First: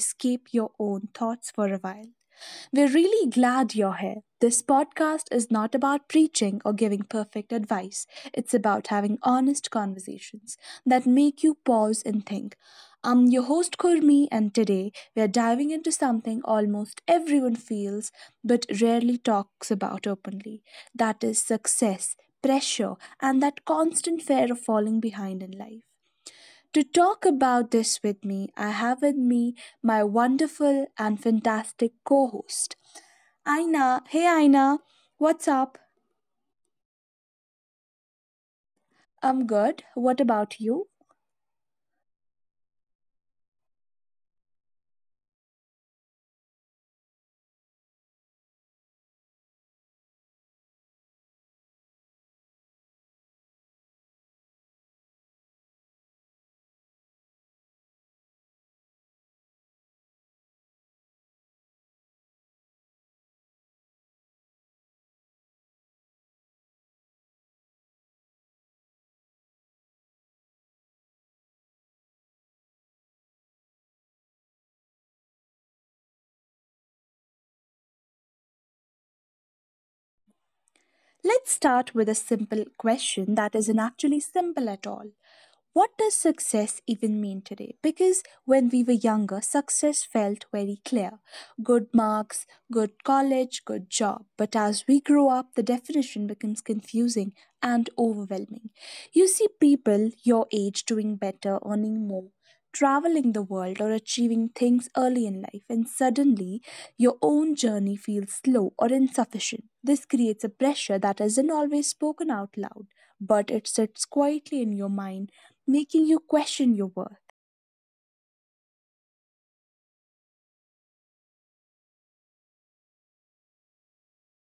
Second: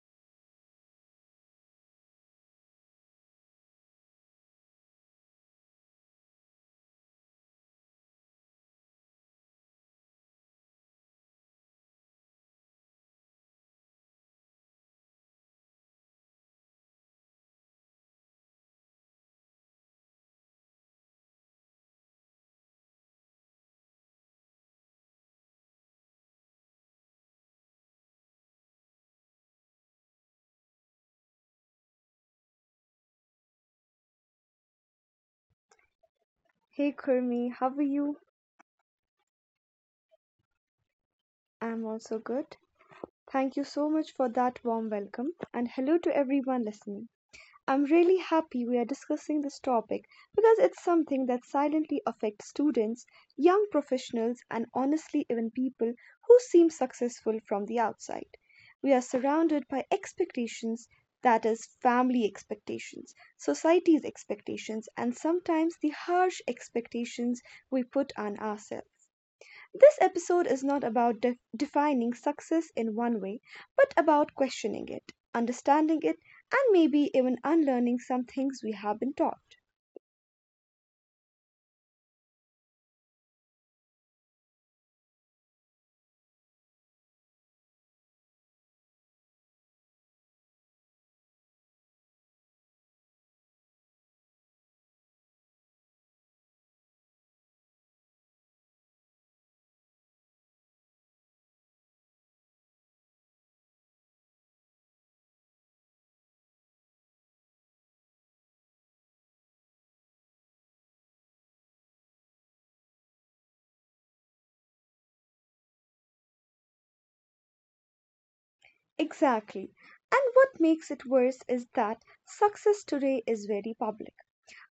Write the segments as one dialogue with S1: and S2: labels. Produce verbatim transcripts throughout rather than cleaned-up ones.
S1: escape your own thoughts for a while, we're really glad you're here. This podcast is not about preaching or giving perfect advice. It's about having honest conversations that make you pause and think. I'm your host Kurmi, and today we're diving into something almost everyone feels but rarely talks about openly, that is, success, pressure, and that constant fear of falling behind in life. To talk about this with me, I have with me my wonderful and fantastic co host. Aina, hey Aina, what's up?
S2: Hey Kurmi, how are you?
S1: I'm good. What about you?
S2: I'm also good. Thank you so much for that warm welcome and hello to everyone listening. I'm really happy we are discussing this topic because it's something that silently affects students, young professionals, and honestly, even people who seem successful from the outside. We are surrounded by expectations, that is, family expectations, society's expectations, and sometimes the harsh expectations we put on ourselves. This episode is not about de- defining success in one way, but about questioning it, understanding it, and maybe even unlearning some things we have been taught.
S1: Let's start with a simple question that isn't actually simple at all. What does success even mean today? Because when we were younger, success felt very clear: good marks, good college, good job. But as we grow up, the definition becomes confusing and overwhelming. You see people your age doing better, earning more, traveling the world, or achieving things early in life, and suddenly your own journey feels slow or insufficient. This creates a pressure that isn't always spoken out loud, but it sits quietly in your mind, making you question your worth.
S2: Exactly. And what makes it worse is that success today is very public.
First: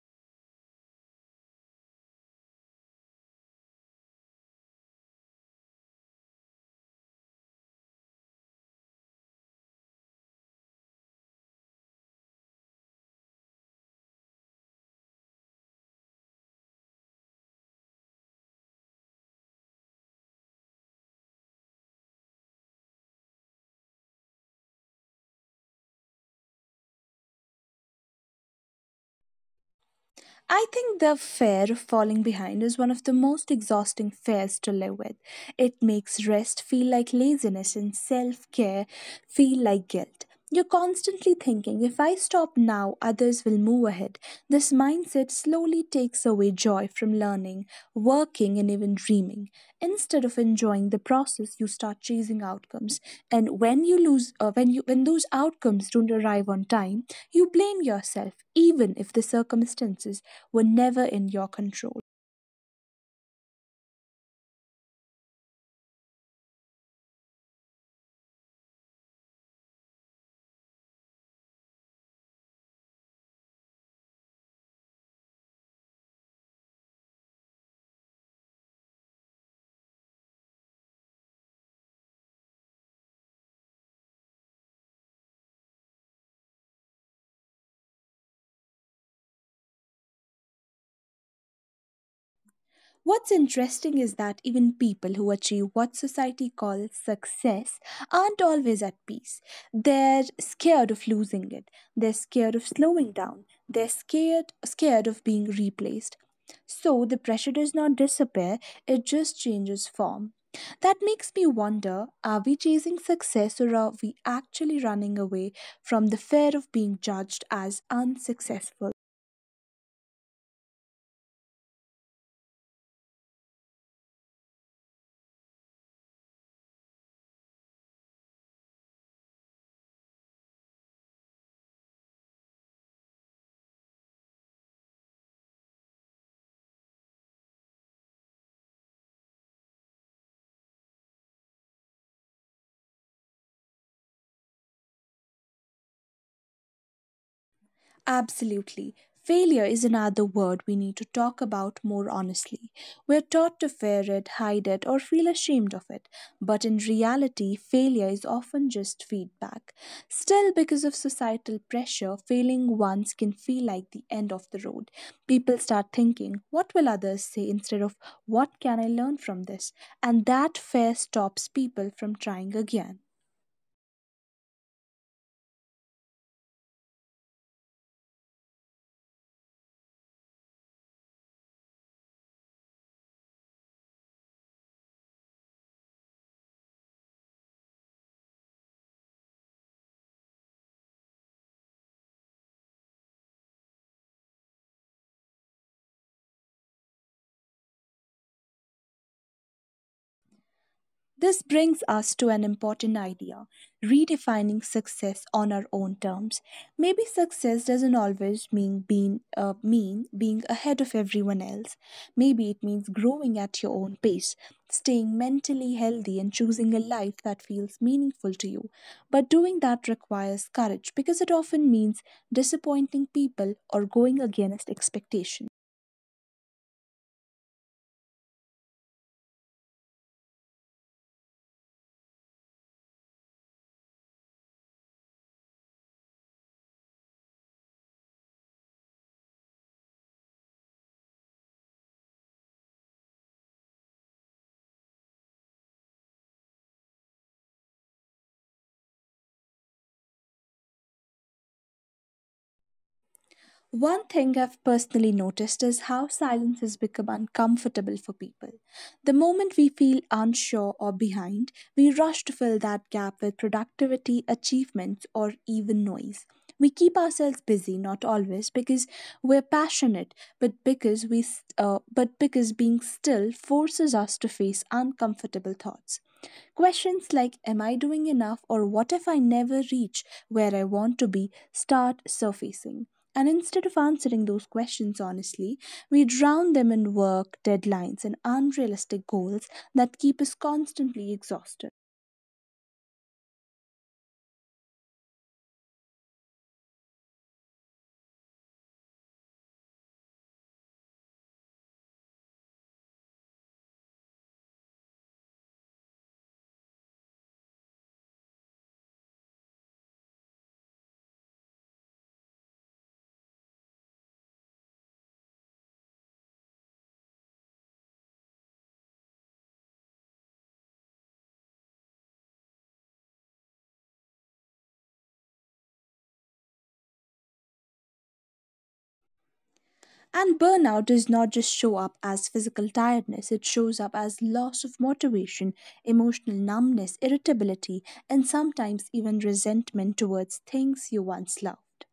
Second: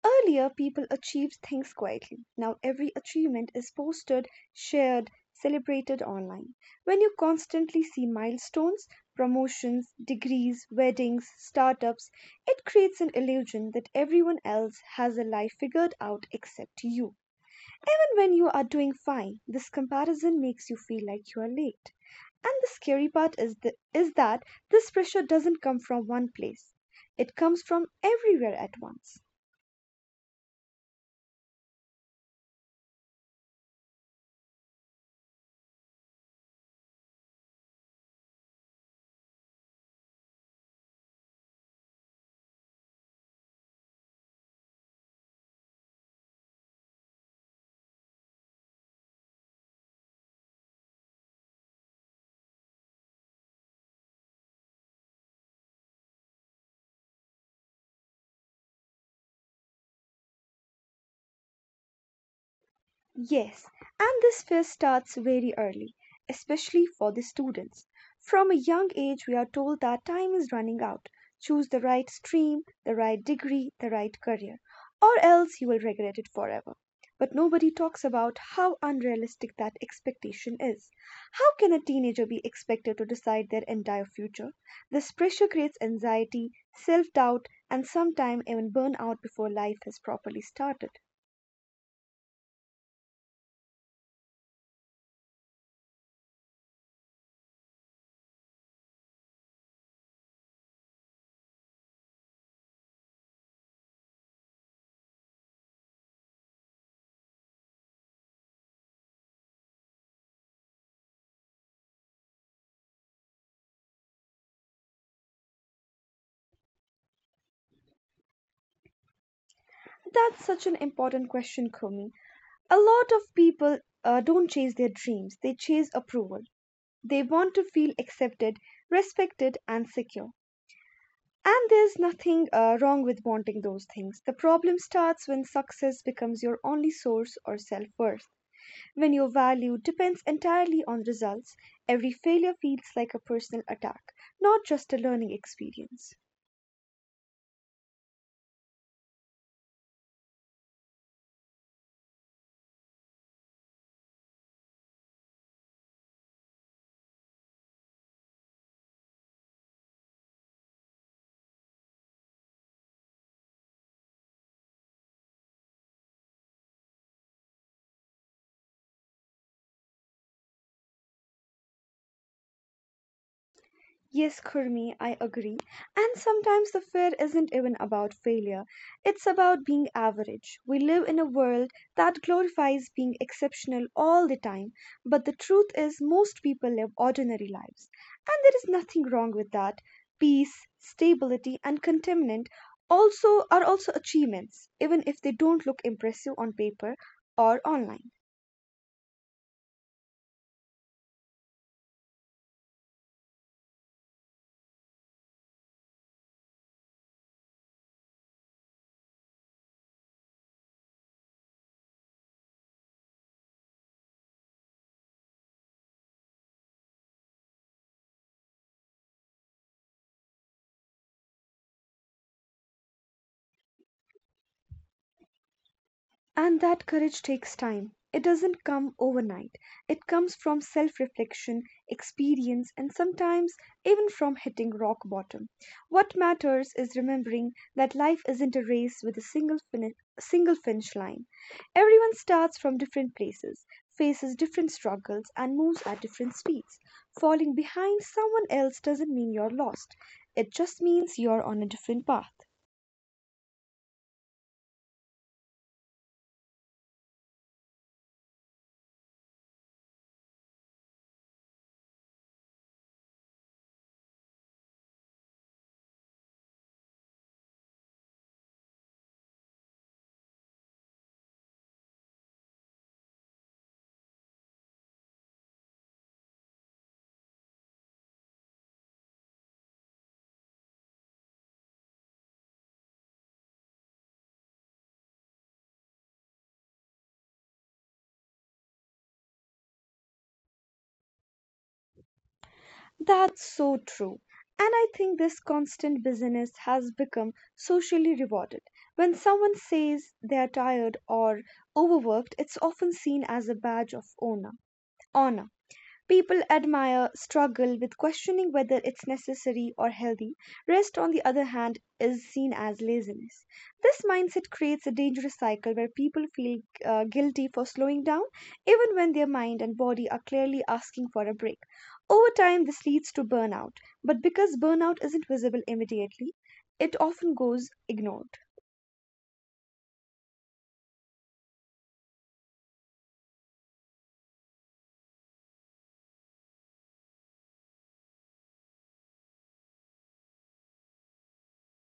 S2: Earlier, people achieved things quietly. Now, every achievement is posted, shared, celebrated online. When you constantly see milestones, promotions, degrees, weddings, startups, it creates an illusion that everyone else has a life figured out except you. Even when you are doing fine, this comparison makes you feel like you are late. And the scary part is, th- is that this pressure doesn't come from one place, it comes from everywhere at once.
S1: I think the fear of falling behind is one of the most exhausting fears to live with. It makes rest feel like laziness and self care feel like guilt. You're constantly thinking, if I stop now, others will move ahead. This mindset slowly takes takes away joy from learning, working, and even dreaming. Instead of enjoying the process, you start chasing outcomes. And when you lose, uh, when you when those outcomes don't arrive on time, you blame yourself, even if the circumstances were never in your control.
S2: Yes, and this fear starts very early, especially for the students. From a young age we are told that time is running out. Choose the right stream, the right degree, the right career, or else you will regret it forever. But nobody talks about how unrealistic that expectation is. How can a teenager be expected to decide their entire future? This pressure creates anxiety, self doubt, and sometimes even burnout before life has properly started.
S1: What's interesting is that even people who achieve what society calls success aren't always at peace. They're scared of losing it. They're scared of slowing down. They're scared scared of being replaced. So the pressure does not disappear, it just changes form. That makes me wonder, are we chasing success or are we actually running away from the fear of being judged as unsuccessful?
S2: That's such an important question, Kumi. A lot of people uh, don't chase their dreams, they chase approval. They want to feel accepted, respected, and secure. And there's nothing uh, wrong with wanting those things. The problem starts when success becomes your only source or self worth. When your value depends entirely on results, every failure feels like a personal attack, not just a learning experience.
S1: Absolutely. Failure is another word we need to talk about more honestly. We're taught to fear it, hide it, or feel ashamed of it. But in reality, failure is often just feedback. Still, because of societal pressure, failing once can feel like the end of the road. People start thinking, what will others say, instead of what can I learn from this? And that fear stops people from trying again.
S2: Yes, Kurmi, I agree. And sometimes the fear isn't even about failure, it's about being average. We live in a world that glorifies being exceptional all the time, but the truth is, most people live ordinary lives. And there is nothing wrong with that. Peace, stability, and contentment also are also achievements, even if they don't look impressive on paper or online.
S1: This brings us to an important idea: redefining success on our own terms. Maybe success doesn't always mean being, uh, mean being ahead of everyone else. Maybe it means growing at your own pace, staying mentally healthy, and choosing a life that feels meaningful to you. But doing that requires courage because it often means disappointing people or going against expectations.
S2: And that courage takes time. It doesn't come overnight. It comes from self reflection, experience, and sometimes even from hitting rock bottom. What matters is remembering that life isn't a race with a single, fini- single finish line. Everyone starts from different places, faces different struggles, and moves at different speeds. Falling behind someone else doesn't mean you're lost, it just means you're on a different path.
S1: One thing I've personally noticed is how silence has become uncomfortable for people. The moment we feel unsure or behind, we rush to fill that gap with productivity, achievements, or even noise. We keep ourselves busy, not always because we're passionate, but because we, s- uh, but because being still forces us to face uncomfortable thoughts. Questions like, am I doing enough, or what if I never reach where I want to be, start surfacing. And instead of answering those questions honestly, we drown them in work, deadlines, and unrealistic goals that keep us constantly exhausted.
S2: That's so true. And I think this constant busyness has become socially rewarded. When someone says they are tired or overworked, it's often seen as a badge of honor. honor. People admire struggle with questioning whether it's necessary or healthy. Rest, on the other hand, is seen as laziness. This mindset creates a dangerous cycle where people feel uh, guilty for slowing down, even when their mind and body are clearly asking for a break. Over time, this leads to burnout, but because burnout isn't visible immediately, it often goes ignored.
S1: And burnout does not just show up as physical tiredness, it shows up as loss of motivation, emotional numbness, irritability, and sometimes even resentment towards things you once loved.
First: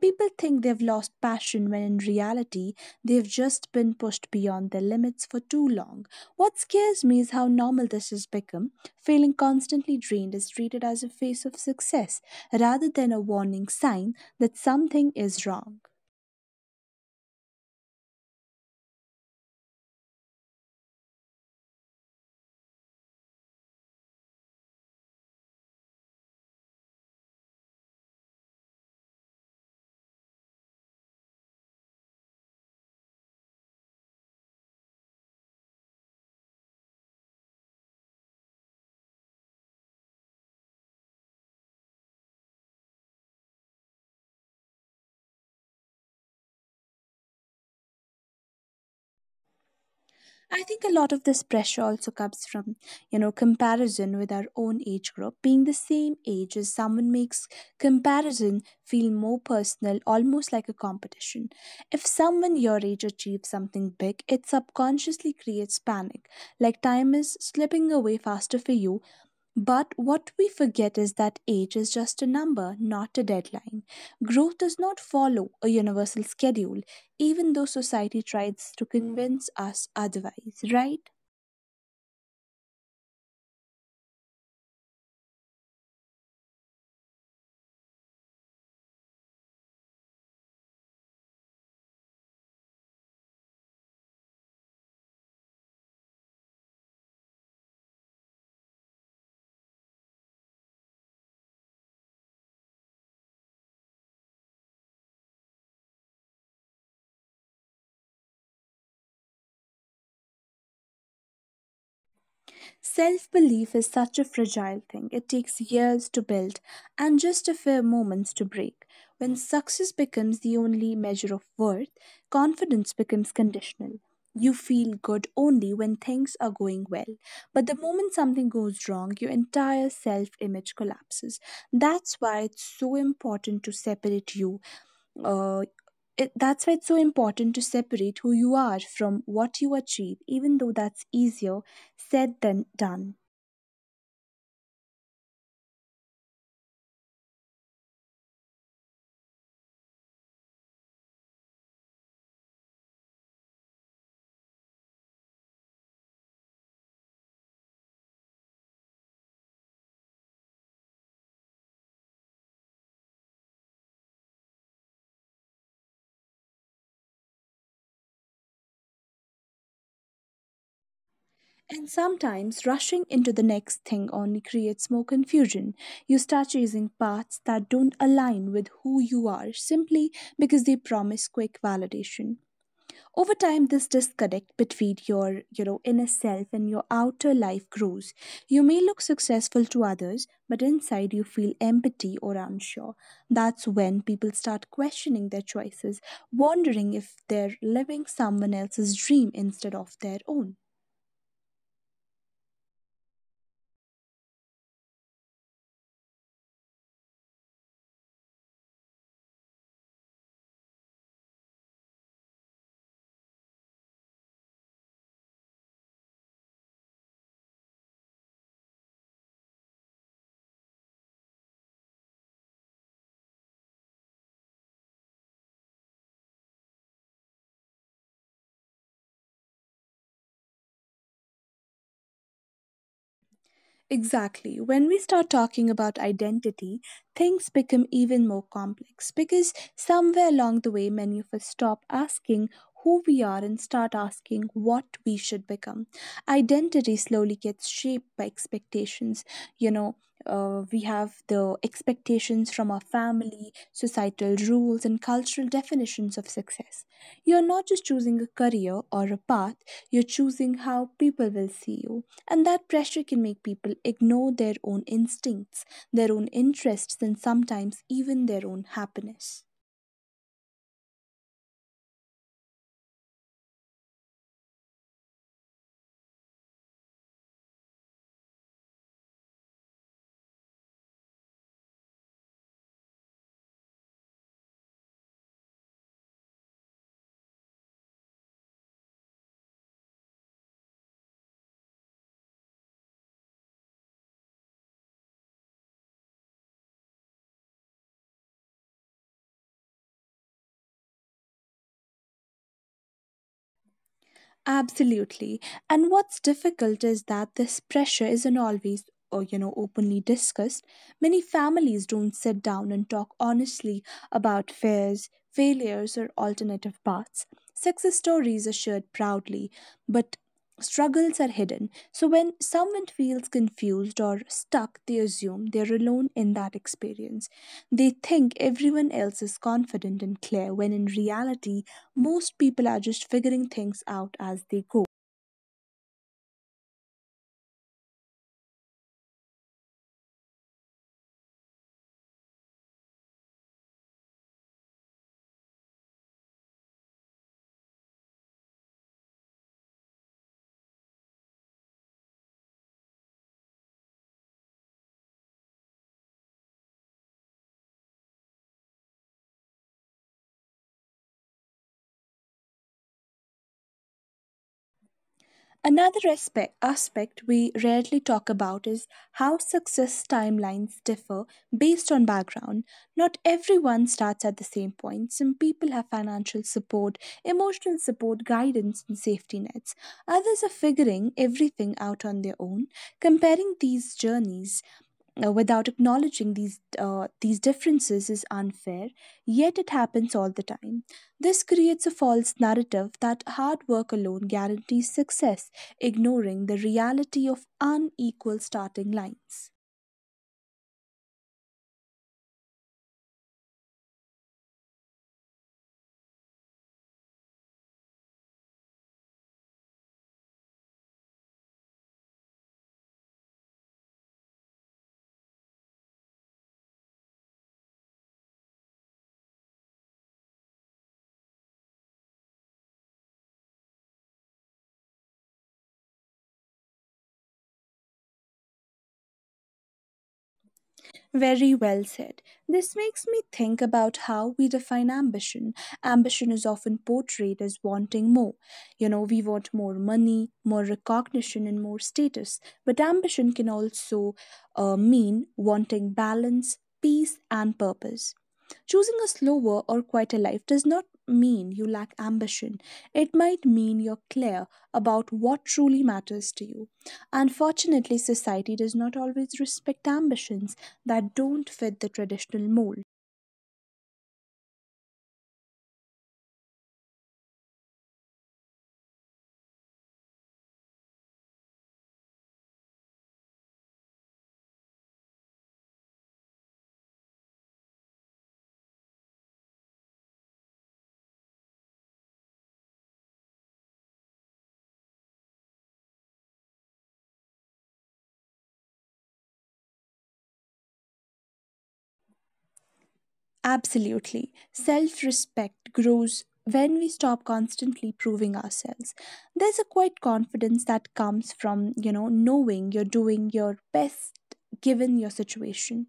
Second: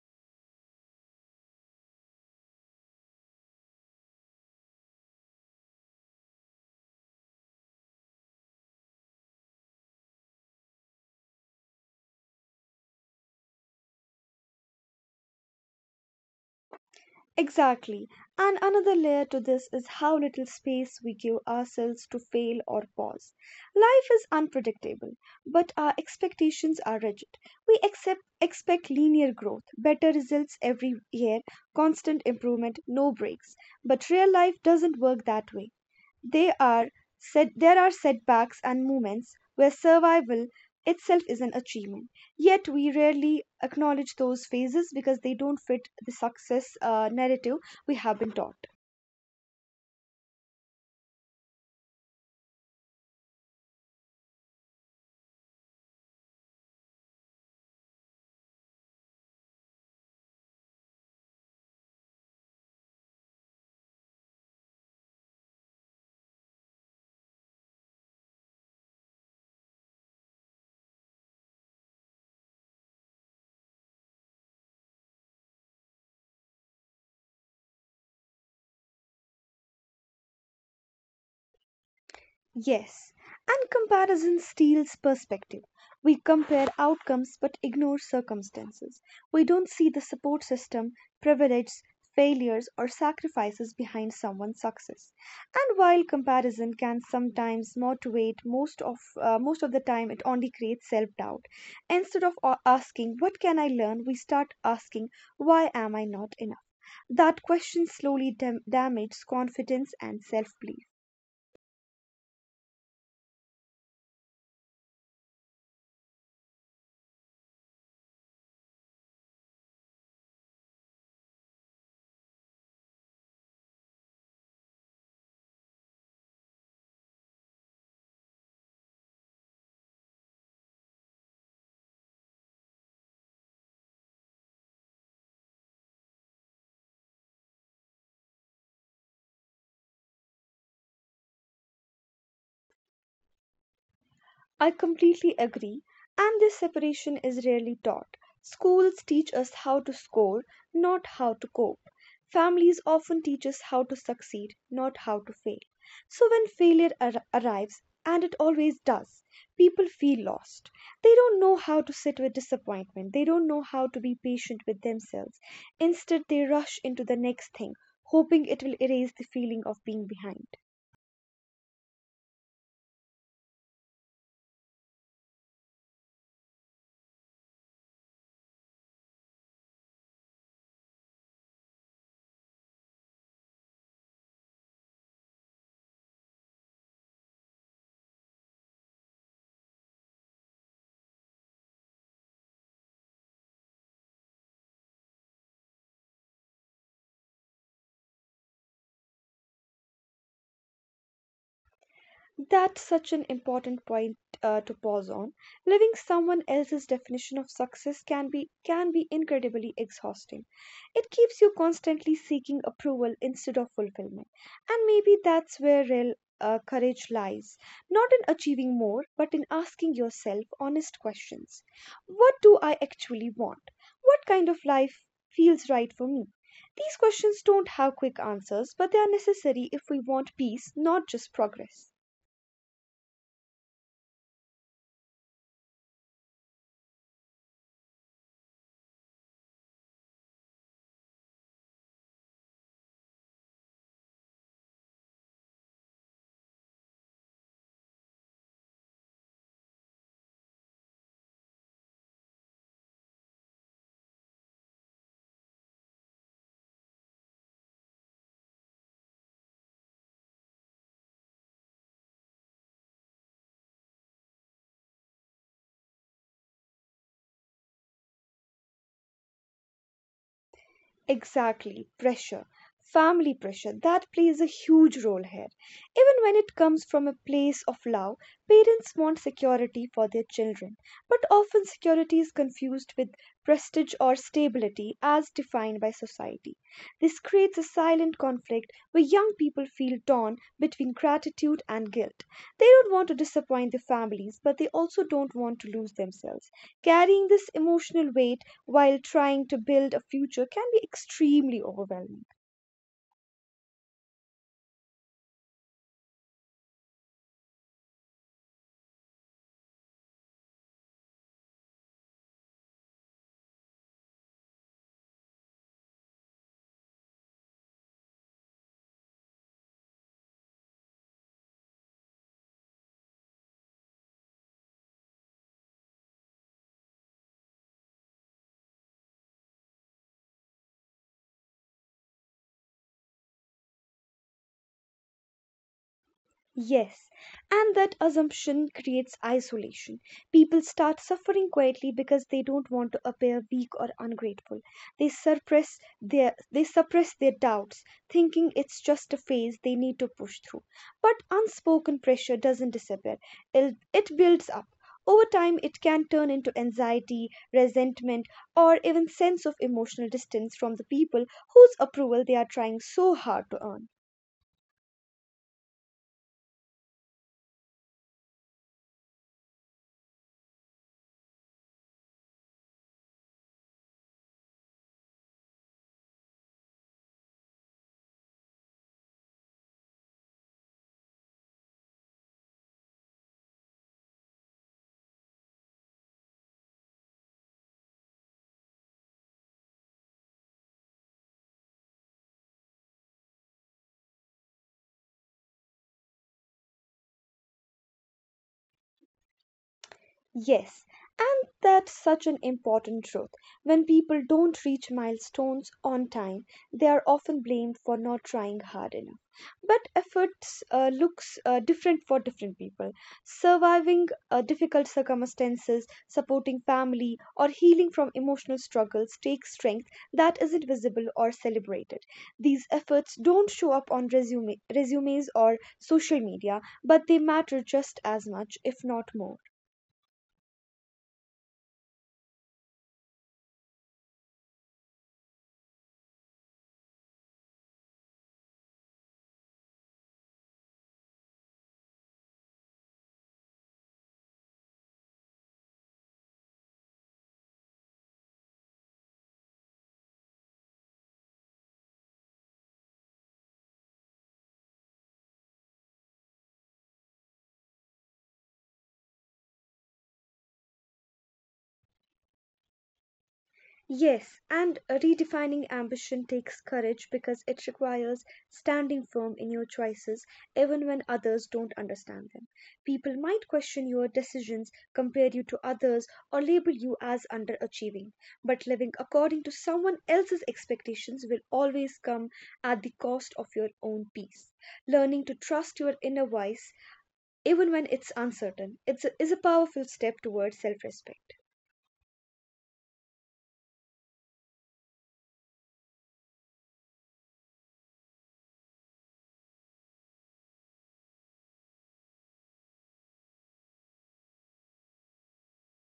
S1: People think they've lost passion when in reality, they've just been pushed beyond their limits for too long. What scares me is how normal this has become. Feeling constantly drained is treated as a phase of success rather than a warning sign that something is wrong.
S2: Exactly. And another layer to this is how little space we give ourselves to fail or pause. Life is unpredictable, but our expectations are rigid. We accept, expect linear growth, better results every year, constant improvement, no breaks. But real life doesn't work that way. They are set, there are setbacks and moments where survival itself is an achievement. Yet we rarely acknowledge those phases because they don't fit the success uh, narrative we have been taught.
S1: I think a lot of this pressure also comes from, you know, comparison with our own age group. Being the same age as someone makes comparison feel more personal, almost like a competition. If someone your age achieves something big, it subconsciously creates panic, like time is slipping away faster for you. But what we forget is that age is just a number, not a deadline. Growth does not follow a universal schedule, even though society tries to convince us otherwise, right?
S2: Yes, and comparison steals perspective. We compare outcomes but ignore circumstances. We don't see the support system, privileges, failures, or sacrifices behind someone's success. And while comparison can sometimes motivate, most of uh, most of the time it only creates self-doubt. Instead of a- asking what can I learn, we start asking why am I not enough. That question slowly dam- damages confidence and self-belief.
S1: Self belief is such a fragile thing. It takes years to build and just a few moments to break. When success becomes the only measure of worth, confidence becomes conditional. You feel good only when things are going well. But the moment something goes wrong, your entire self image collapses. That's why it's so important to separate you uh, it, that's why it's so important to separate who you are from what you achieve, even though that's easier said than done.
S2: I completely agree, and this separation is rarely taught. Schools teach us how to score, not how to cope. Families often teach us how to succeed, not how to fail. So when failure ar- arrives, and it always does, people feel lost. They don't know how to sit with disappointment, they don't know how to be patient with themselves. Instead, they rush into the next thing, hoping it will erase the feeling of being behind.
S1: And sometimes rushing into the next thing only creates more confusion. You start chasing paths that don't align with who you are simply because they promise quick validation. Over time, this disconnect between your, you know, inner self and your outer life grows. You may look successful to others, but inside you feel empty or unsure. That's when people start questioning their choices, wondering if they're living someone else's dream instead of their own.
S2: That's such an important point uh, to pause on. Living someone else's definition of success can be can be incredibly exhausting. It keeps you constantly seeking approval instead of fulfillment. And maybe that's where real uh, courage lies, not in achieving more, but in asking yourself honest questions. What do I actually want? What kind of life feels right for me? These questions don't have quick answers, but they are necessary if we want peace, not just progress.
S1: Exactly. When we start talking about identity, things become even more complex because somewhere along the way, many of us stop asking who we are and start asking what we should become. Identity slowly gets shaped by expectations. You know, uh, we have the expectations from our family, societal rules, and cultural definitions of success. You're not just choosing a career or a path, you're choosing how people will see you. And that pressure can make people ignore their own instincts, their own interests, and sometimes even their own happiness.
S2: Exactly, pressure, family pressure, that plays a huge role here. Even when it comes from a place of love, parents want security for their children. But often security is confused with prestige or stability as defined by society. This creates a silent conflict where young people feel torn between gratitude and guilt. They don't want to disappoint their families, but they also don't want to lose themselves. Carrying this emotional weight, while trying to build a future can be extremely overwhelming.
S1: Absolutely. And what's difficult is that this pressure isn't always or, you know openly discussed. Many families don't sit down and talk honestly about fears, failures, or alternative paths. Success stories are shared proudly, but struggles are hidden. So when someone feels confused or stuck, they assume they're alone in that experience. They think everyone else is confident and clear, when in reality, most people are just figuring things out as they go.
S2: Yes, and that assumption creates isolation. People start suffering quietly because they don't want to appear weak or ungrateful. They suppress their they suppress their doubts, thinking it's just a phase they need to push through. But unspoken pressure doesn't disappear. It, it builds up. Over time it can turn into anxiety, resentment, or even sense of emotional distance from the people whose approval they are trying so hard to earn.
S1: Another aspect, aspect we rarely talk about is how success timelines differ based on background. Not everyone starts at the same point. Some people have financial support, emotional support, guidance, and safety nets. Others are figuring everything out on their own. Comparing these journeys uh, without acknowledging these uh, these differences is unfair, yet it happens all the time. This creates a false narrative that hard work alone guarantees success, ignoring the reality of unequal starting lines.
S2: Yes, and that's such an important truth. When people don't reach milestones on time, they are often blamed for not trying hard enough. But efforts uh, looks uh, different for different people. Surviving uh, difficult circumstances, supporting family, or healing from emotional struggles takes strength that isn't visible or celebrated. These efforts don't show up on resume, resumes or social media, but they matter just as much, if not more.
S1: Very well said. This makes me think about how we define ambition. Ambition is often portrayed as wanting more. You know, we want more money, more recognition, and more status. But ambition can also uh, mean wanting balance, peace, and purpose. Choosing a slower or quieter life does not mean you lack ambition. It might mean you're clear about what truly matters to you. Unfortunately, society does not always respect ambitions that don't fit the traditional mold.
S2: Yes, and redefining ambition takes courage because it requires standing firm in your choices even when others don't understand them. People might question your decisions, compare you to others, or label you as underachieving. But living according to someone else's expectations will always come at the cost of your own peace. Learning to trust your inner voice, even when it's uncertain, it's a, is a powerful step towards self respect.
S1: Absolutely. Self respect grows when we stop constantly proving ourselves. There's a quiet confidence that comes from, you know, knowing you're doing your best given your situation.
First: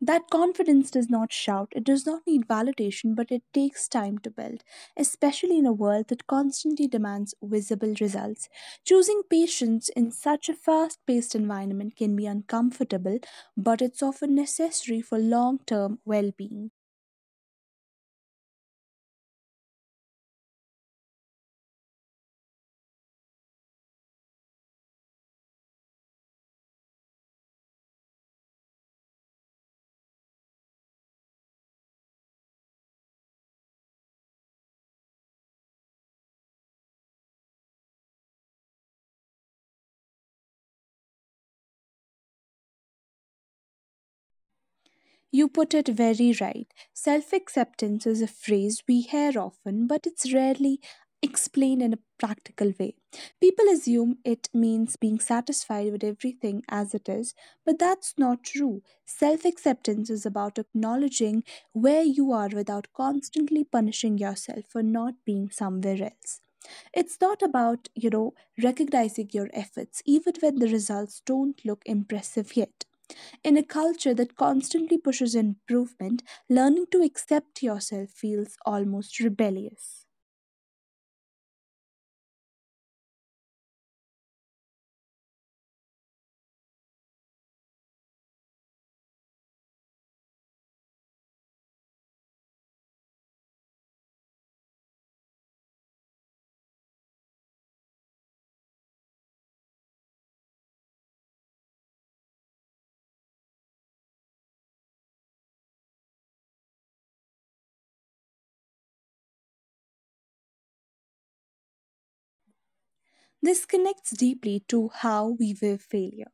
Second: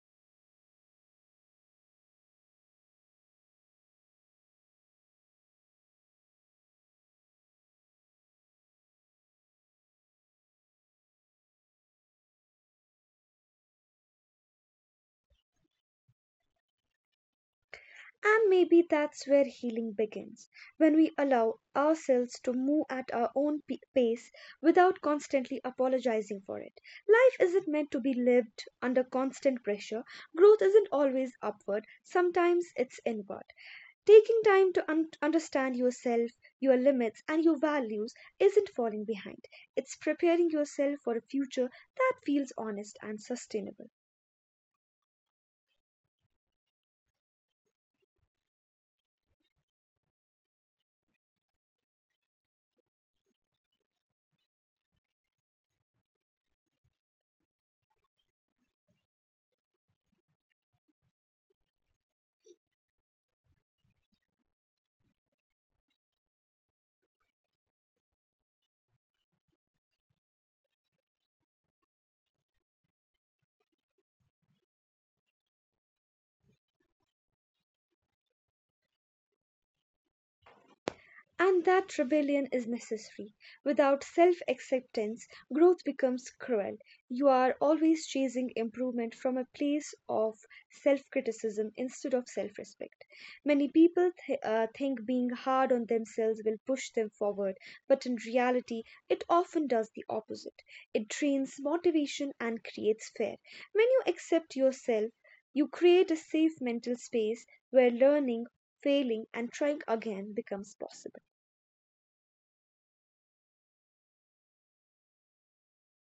S1: That confidence does not shout, it does not need validation, but it takes time to build, especially in a world that constantly demands visible results. Choosing patience in such a fast paced environment can be uncomfortable, but it's often necessary for long term well being.
S2: And maybe that's where healing begins, when we allow ourselves to move at our own p- pace without constantly apologizing for it. Life isn't meant to be lived under constant pressure, growth isn't always upward, sometimes it's inward. Taking time to un- understand yourself, your limits, and your values isn't falling behind. It's preparing yourself for a future that feels honest and sustainable.
S1: You put it very right. Self acceptance is a phrase we hear often, but it's rarely explained in a practical way. People assume it means being satisfied with everything as it is, but that's not true. Self acceptance is about acknowledging where you are without constantly punishing yourself for not being somewhere else. It's not about, you know, recognizing your efforts, even when the results don't look impressive yet. In a culture that constantly pushes improvement, learning to accept yourself feels almost rebellious.
S2: And that rebellion is necessary. Without self acceptance, growth becomes cruel. You are always chasing improvement from a place of self criticism instead of self respect. Many people th- uh, think being hard on themselves will push them forward, but in reality, it often does the opposite. It drains motivation and creates fear. When you accept yourself, you create a safe mental space where learning, failing, and trying again becomes possible.
S1: This connects deeply to how we view failure.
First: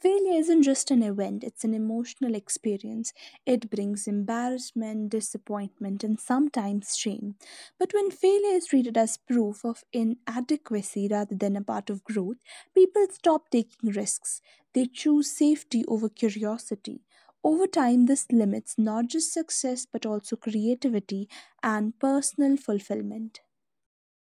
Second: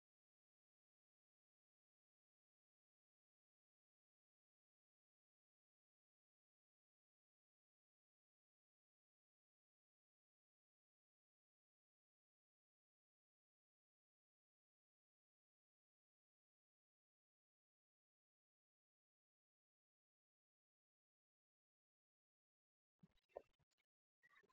S1: Failure isn't just an event, it's an emotional experience. It brings embarrassment, disappointment, and sometimes shame. But when failure is treated as proof of inadequacy rather than a part of growth, people stop taking risks. They choose safety over curiosity. Over time, this limits not just success but also creativity and personal fulfillment.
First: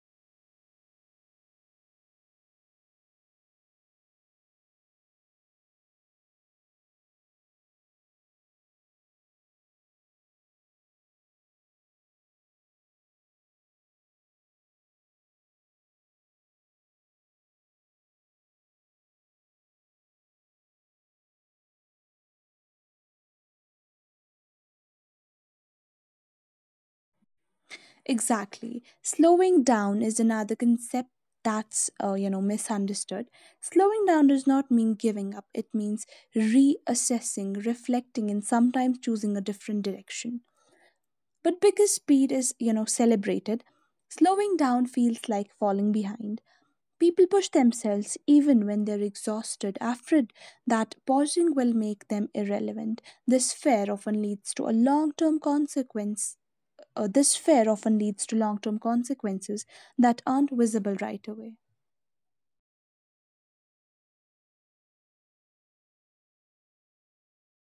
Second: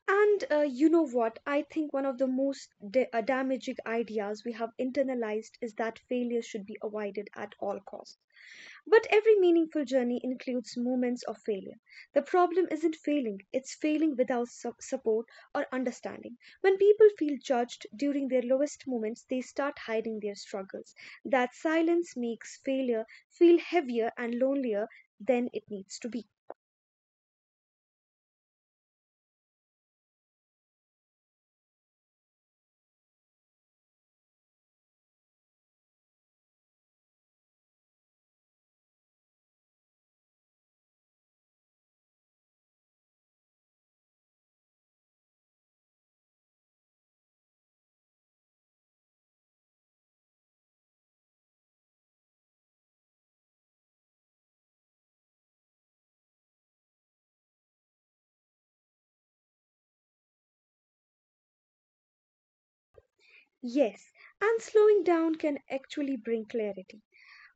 S2: And uh, You know what? I think one of the most da- uh, damaging ideas we have internalized is that failure should be avoided at all costs. But every meaningful journey includes moments of failure. The problem isn't failing, it's failing without su- support or understanding. When people feel judged during their lowest moments, they start hiding their struggles. That silence makes failure feel heavier and lonelier than it needs to be.
S1: Exactly. Slowing down is another concept that's uh, you know, misunderstood. Slowing down does not mean giving up. It means reassessing, reflecting, and sometimes choosing a different direction. But because speed is, you know, celebrated, slowing down feels like falling behind. People push themselves even when they're exhausted, afraid that pausing will make them irrelevant. This fear often leads to a long term consequence uh, this fear often leads to long term consequences that aren't visible right away.
S2: Yes, and slowing down can actually bring clarity.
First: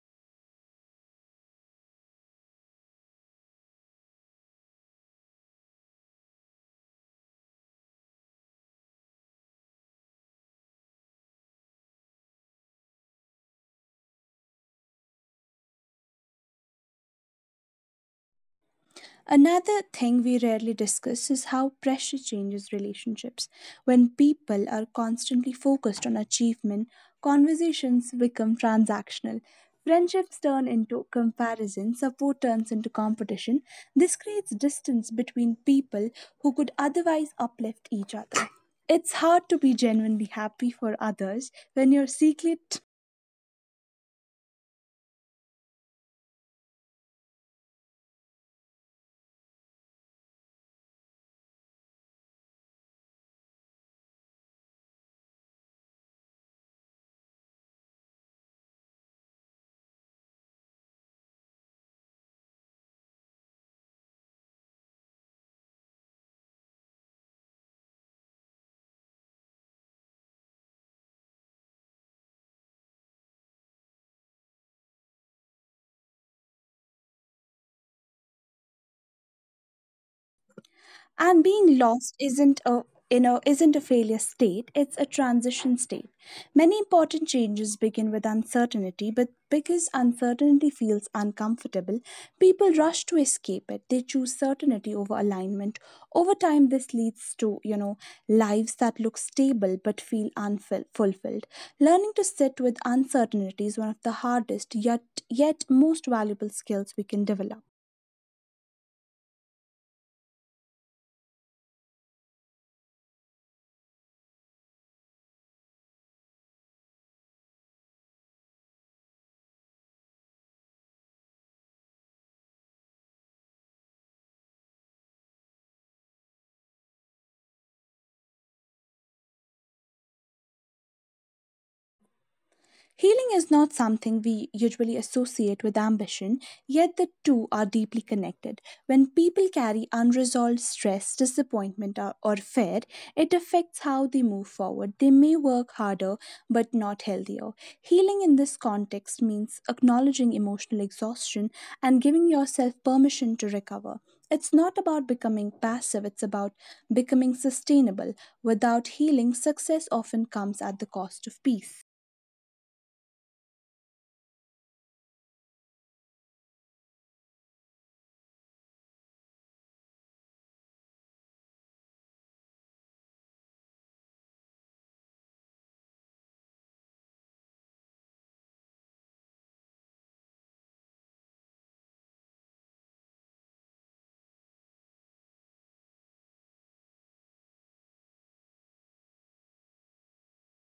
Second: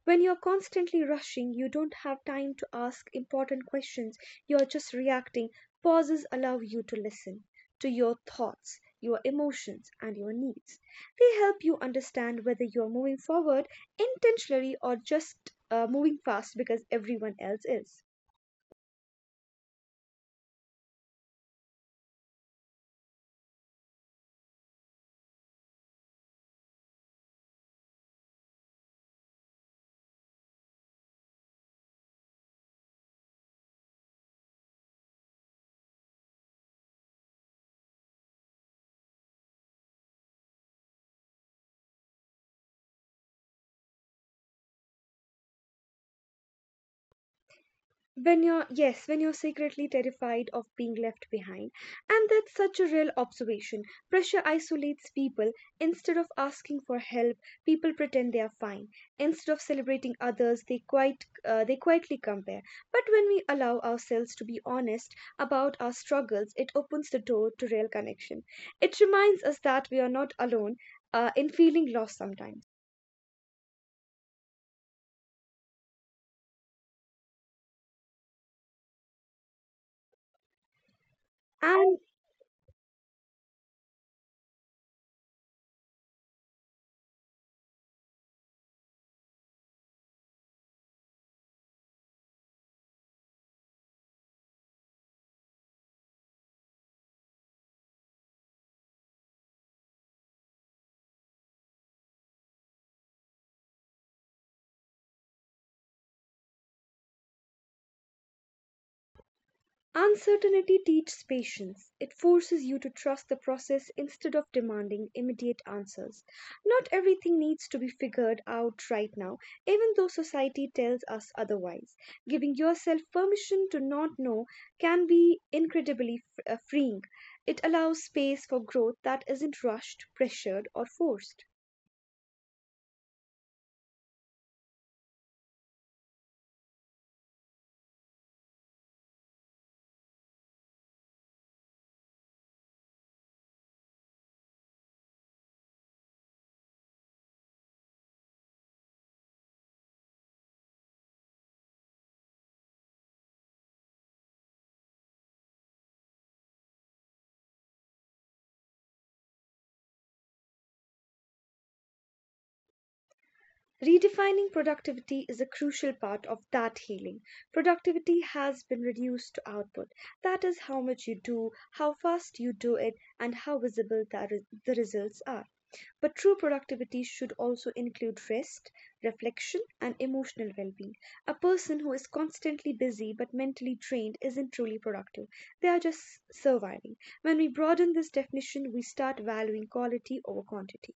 S2: When you're constantly rushing, you don't have time to ask important questions, you're just reacting. Pauses allow you to listen to your thoughts, your emotions, and your needs. They help you understand whether you're moving forward intentionally or just uh, moving fast because everyone else is.
S1: Another thing we rarely discuss is how pressure changes relationships. When people are constantly focused on achievement, conversations become transactional. Friendships turn into comparison, support turns into competition. This creates distance between people who could otherwise uplift each other. It's hard to be genuinely happy for others when your secret
S2: When you're yes, when you're secretly terrified of being left behind, and that's such a real observation. Pressure isolates people. Instead of asking for help, people pretend they are fine. Instead of celebrating others, they quite uh, they quietly compare. But when we allow ourselves to be honest about our struggles, it opens the door to real connection. It reminds us that we are not alone, uh, in feeling lost sometimes.
S1: and being
S2: And
S1: lost isn't a you know isn't a failure state, it's a transition state. Many important changes begin with uncertainty, but because uncertainty feels uncomfortable, people rush to escape it. They choose certainty over alignment. Over time, this leads to you know lives that look stable but feel unfulfilled. Learning to sit with uncertainty is one of the hardest yet yet most valuable skills we can develop.
S2: Uncertainty teaches patience. It forces you to trust the process instead of demanding immediate answers. Not everything needs to be figured out right now, even though society tells us otherwise. Giving yourself permission to not know can be incredibly f- uh, freeing. It allows space for growth that isn't rushed, pressured, or forced.
S1: Healing is not something we usually associate with ambition, yet the two are deeply connected. When people carry unresolved stress, disappointment, or, or fear, it affects how they move forward. They may work harder, but not healthier. Healing in this context means acknowledging emotional exhaustion and giving yourself permission to recover. It's not about becoming passive, it's about becoming sustainable. Without healing, success often comes at the cost of peace.
S2: Redefining productivity is a crucial part of that healing. Productivity has been reduced to output. That is how much you do, how fast you do it, and how visible the, the results are. But true productivity should also include rest, reflection, and emotional well being. A person who is constantly busy but mentally drained isn't truly productive. They are just surviving. When we broaden this definition, we start valuing quality over quantity.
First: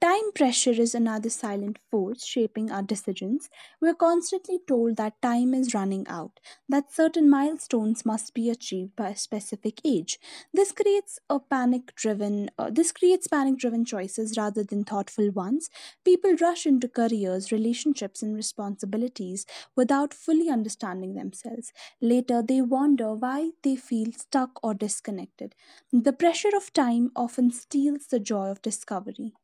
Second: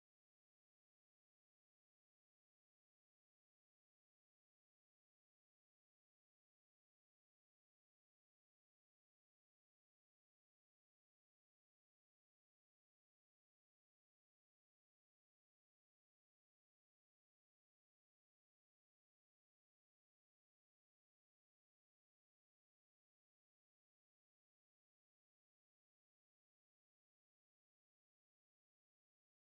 S1: Time pressure is another silent force shaping our decisions. We're constantly told that time is running out, that certain milestones must be achieved by a specific age. This creates a panic-driven uh, this creates panic-driven choices rather than thoughtful ones. People rush into careers, relationships and responsibilities without fully understanding themselves. Later, they wonder why they feel stuck or disconnected. The pressure of time often steals the joy of discovery.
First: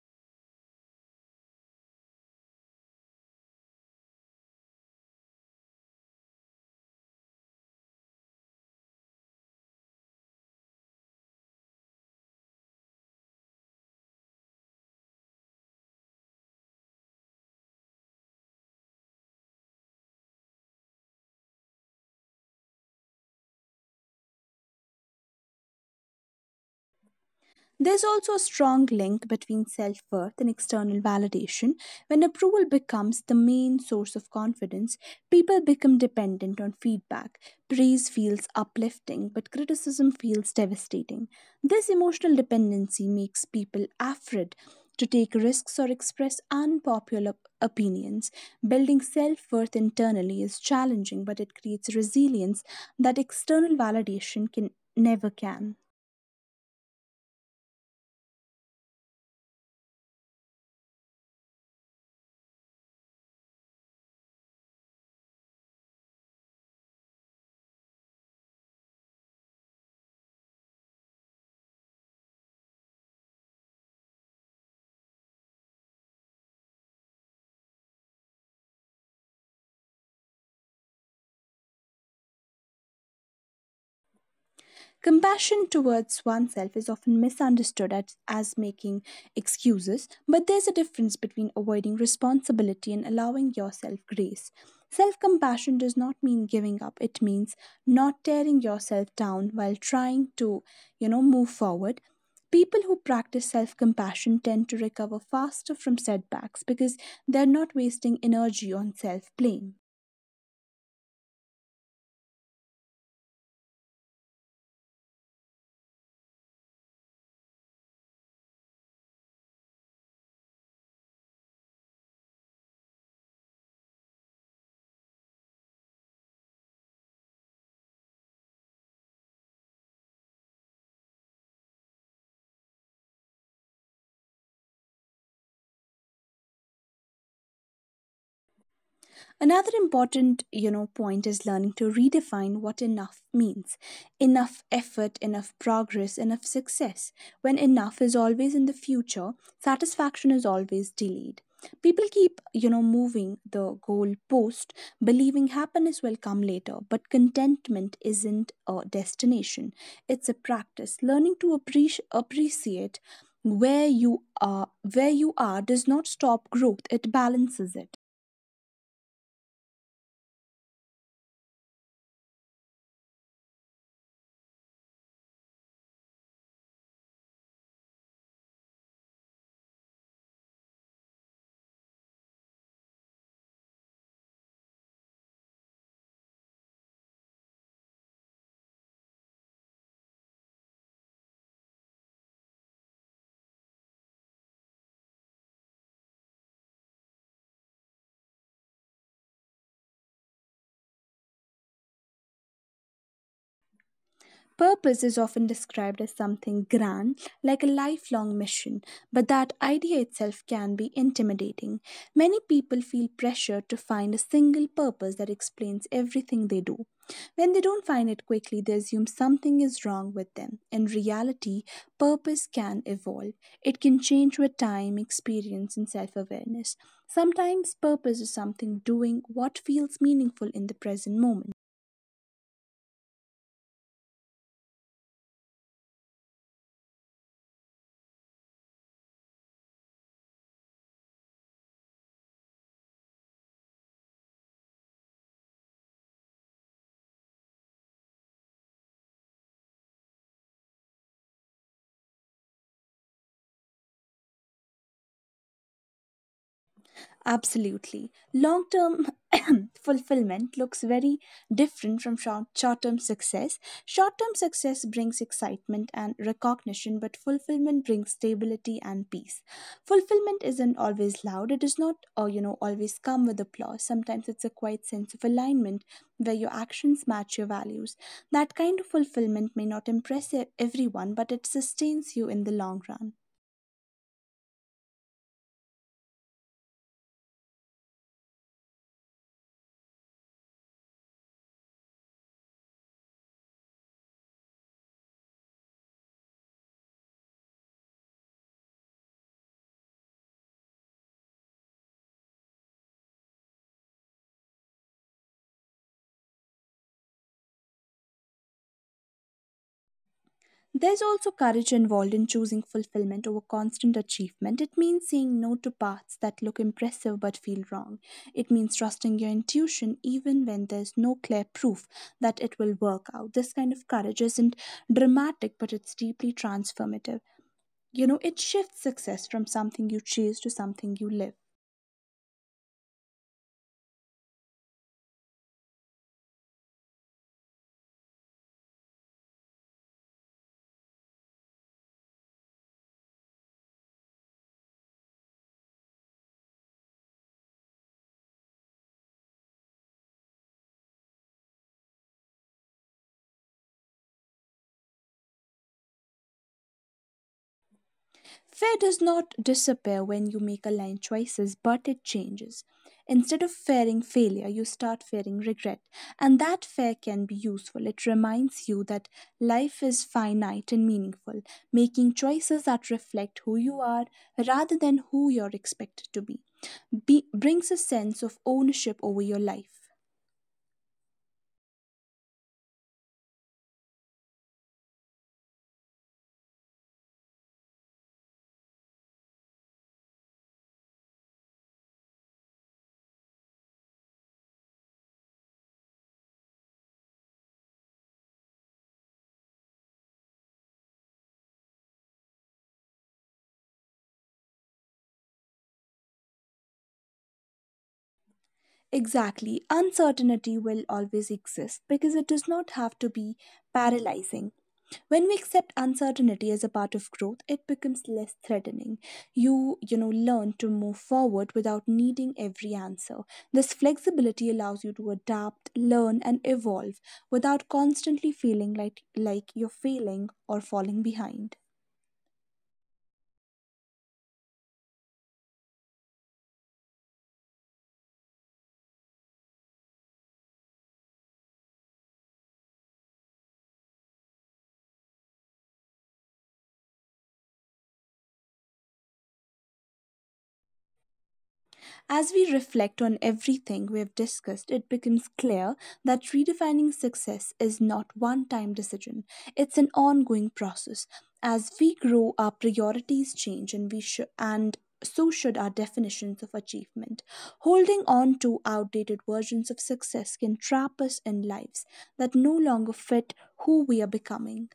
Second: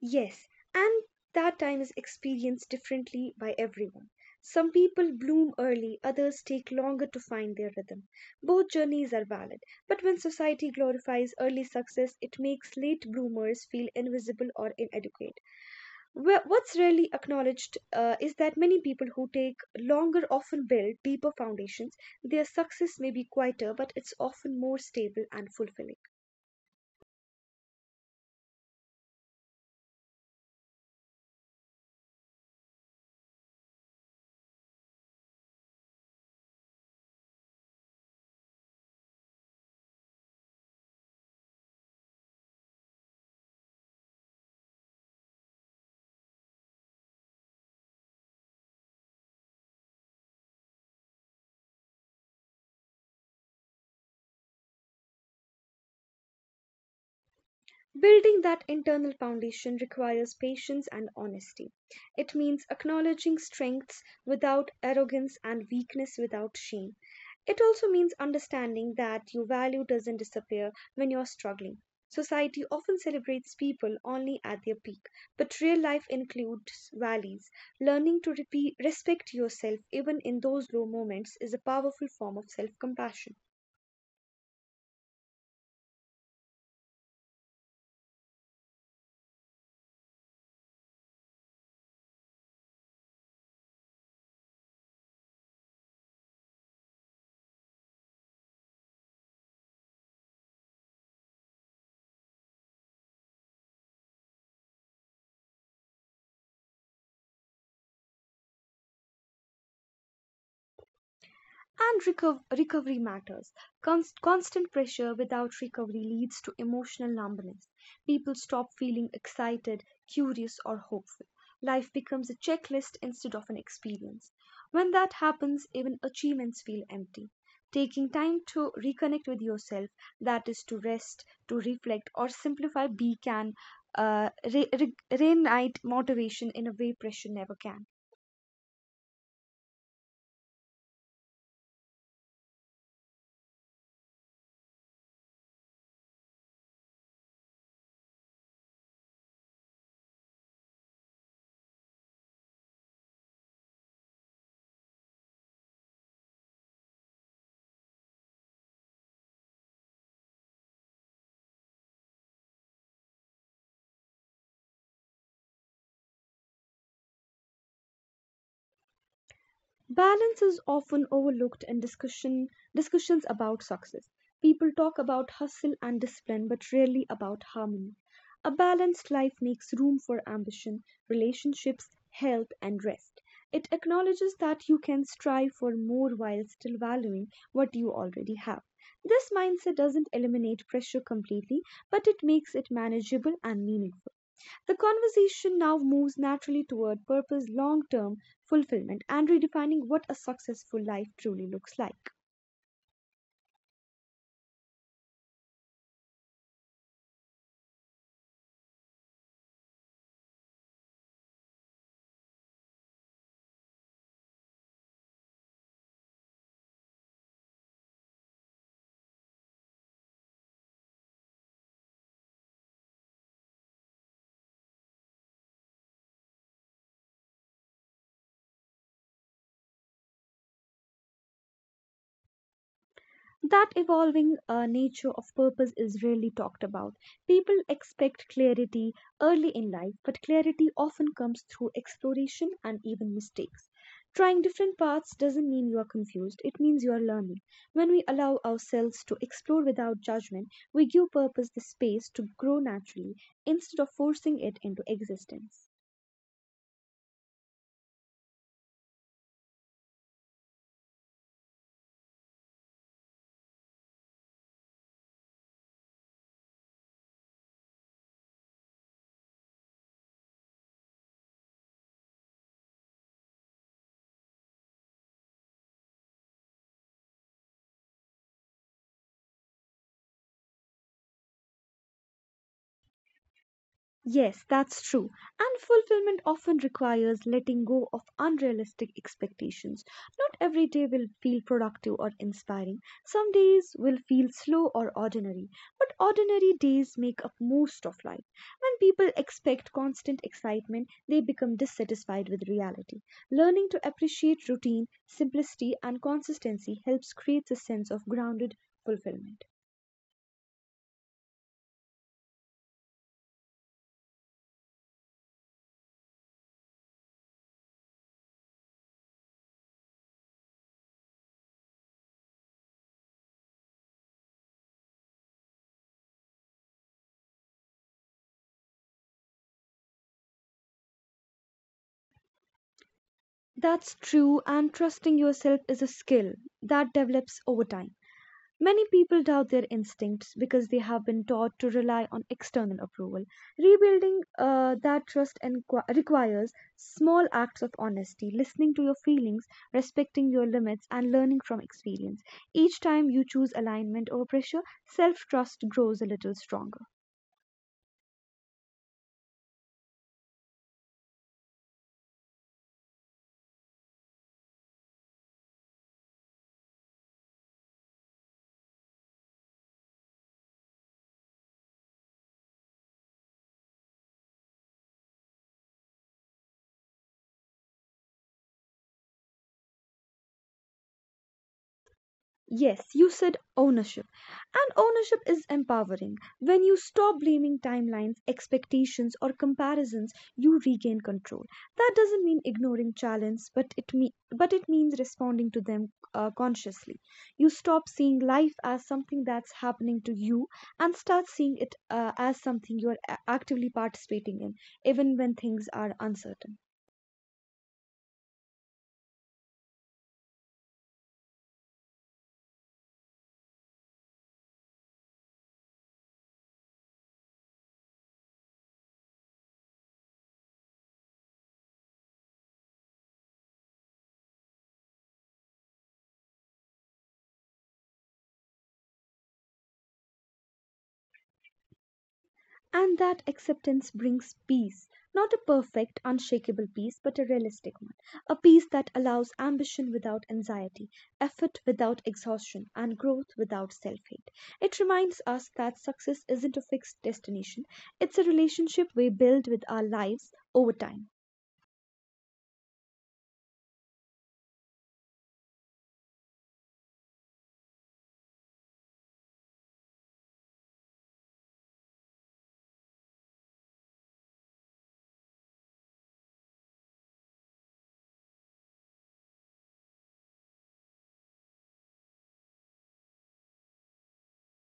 S2: Yes, and that time is experienced differently by everyone. Some people bloom early, others take longer to find their rhythm. Both journeys are valid, but when society glorifies early success, it makes late bloomers feel invisible or inadequate. Wh- What's rarely acknowledged uh, is that many people who take longer often build deeper foundations. Their success may be quieter, but it's often more stable and fulfilling.
S1: There's also a strong link between self worth and external validation. When approval becomes the main source of confidence, people become dependent on feedback. Praise feels uplifting, but criticism feels devastating. This emotional dependency makes people afraid to take risks or express unpopular opinions. Building self worth internally is challenging, but it creates resilience that external validation can never can.
S2: Building that internal foundation requires patience and honesty. It means acknowledging strengths without arrogance and weakness without shame. It also means understanding that your value doesn't disappear when you're struggling. Society often celebrates people only at their peak, but real life includes valleys. Learning to repe- respect yourself even in those low moments is a powerful form of self compassion.
S1: Compassion towards oneself is often misunderstood as, as making excuses, but there's a difference between avoiding responsibility and allowing yourself grace. Self compassion does not mean giving up, it means not tearing yourself down while trying to, you know, move forward. People who practice self compassion tend to recover faster from setbacks because they're not wasting energy on self blame.
S2: And reco- recovery matters. Cons- constant pressure without recovery leads to emotional numbness. People stop feeling excited, curious, or hopeful. Life becomes a checklist instead of an experience. When that happens, even achievements feel empty. Taking time to reconnect with yourself, that is, to rest, to reflect, or simplify, be can uh, re- re- reignite motivation in a way pressure never can.
S1: Another important, you know, point is learning to redefine what enough means. Enough effort, enough progress, enough success. When enough is always in the future, satisfaction is always delayed. People keep, you know, moving the goalpost, believing happiness will come later, but contentment isn't a destination. It's a practice. Learning to appreci- appreciate where you are where you are does not stop growth, it balances it.
S2: Balance is often overlooked in discussion discussions about success. People talk about hustle and discipline but rarely about harmony. A balanced life makes room for ambition, relationships, health and rest. It acknowledges that you can strive for more while still valuing what you already have. This mindset doesn't eliminate pressure completely, but it makes it manageable and meaningful. The conversation now moves naturally toward purpose, long term fulfillment, and redefining what a successful life truly looks like.
S1: Purpose is often described as something grand, like a lifelong mission, but that idea itself can be intimidating. Many people feel pressure to find a single purpose that explains everything they do. When they don't find it quickly, they assume something is wrong with them. In reality, purpose can evolve. It can change with time, experience, and self awareness. Sometimes purpose is something doing what feels meaningful in the present moment.
S2: That evolving uh, nature of purpose is rarely talked about. People expect clarity early in life, but clarity often comes through exploration and even mistakes. Trying different paths doesn't mean you are confused, it means you are learning. When we allow ourselves to explore without judgment, we give purpose the space to grow naturally instead of forcing it into existence.
S1: Absolutely. Long term fulfillment looks very different from short term success. Short term success brings excitement and recognition, but fulfillment brings stability and peace. Fulfillment isn't always loud, it does not, uh, you know, always come with applause. Sometimes it's a quiet sense of alignment where your actions match your values. That kind of fulfillment may not impress e- everyone, but it sustains you in the long run.
S2: Yes, that's true. And fulfillment often requires letting go of unrealistic expectations. Not every day will feel productive or inspiring. Some days will feel slow or ordinary. But ordinary days make up most of life. When people expect constant excitement, they become dissatisfied with reality. Learning to appreciate routine, simplicity, and consistency helps create a sense of grounded fulfillment.
S1: There's also courage involved in choosing fulfillment over constant achievement. It means saying no to paths that look impressive but feel wrong. It means trusting your intuition even when there's no clear proof that it will work out. This kind of courage isn't dramatic, but it's deeply transformative. You know, it shifts success from something you chase to something you live.
S2: That's true, and trusting yourself is a skill that develops over time. Many people doubt their instincts because they have been taught to rely on external approval. Rebuilding uh, that trust inqu- requires small acts of honesty, listening to your feelings, respecting your limits, and learning from experience. Each time you choose alignment over pressure, self trust grows a little stronger.
S1: Fear does not disappear when you make aligned choices, but it changes. Instead of fearing failure, you start fearing regret, and that fear can be useful. It reminds you that life is finite and meaningful, making choices that reflect who you are rather than who you're expected to be be, brings a sense of ownership over your life.
S2: Yes, you said ownership. And ownership is empowering. When you stop blaming timelines, expectations, or comparisons, you regain control. That doesn't mean ignoring challenges, but it me- but it means responding to them uh, consciously. You stop seeing life as something that's happening to you and start seeing it uh, as something you are a- actively participating in, even when things are uncertain.
S1: Exactly, uncertainty will always exist because it does not have to be paralyzing. When we accept uncertainty as a part of growth, it becomes less threatening. You you know learn to move forward without needing every answer. This flexibility allows you to adapt, learn and evolve without constantly feeling like like you're failing or falling behind.
S2: And that acceptance brings peace, not a perfect, unshakable peace, but a realistic one. A peace that allows ambition without anxiety, effort without exhaustion, and growth without self hate. It reminds us that success isn't a fixed destination, it's a relationship we build with our lives over time.
S1: As we reflect on everything we have discussed, it becomes clear that redefining success is not one time decision, it's an ongoing process. As we grow, our priorities change and we should and so should our definitions of achievement. Holding on to outdated versions of success can trap us in lives that no longer fit who we are becoming.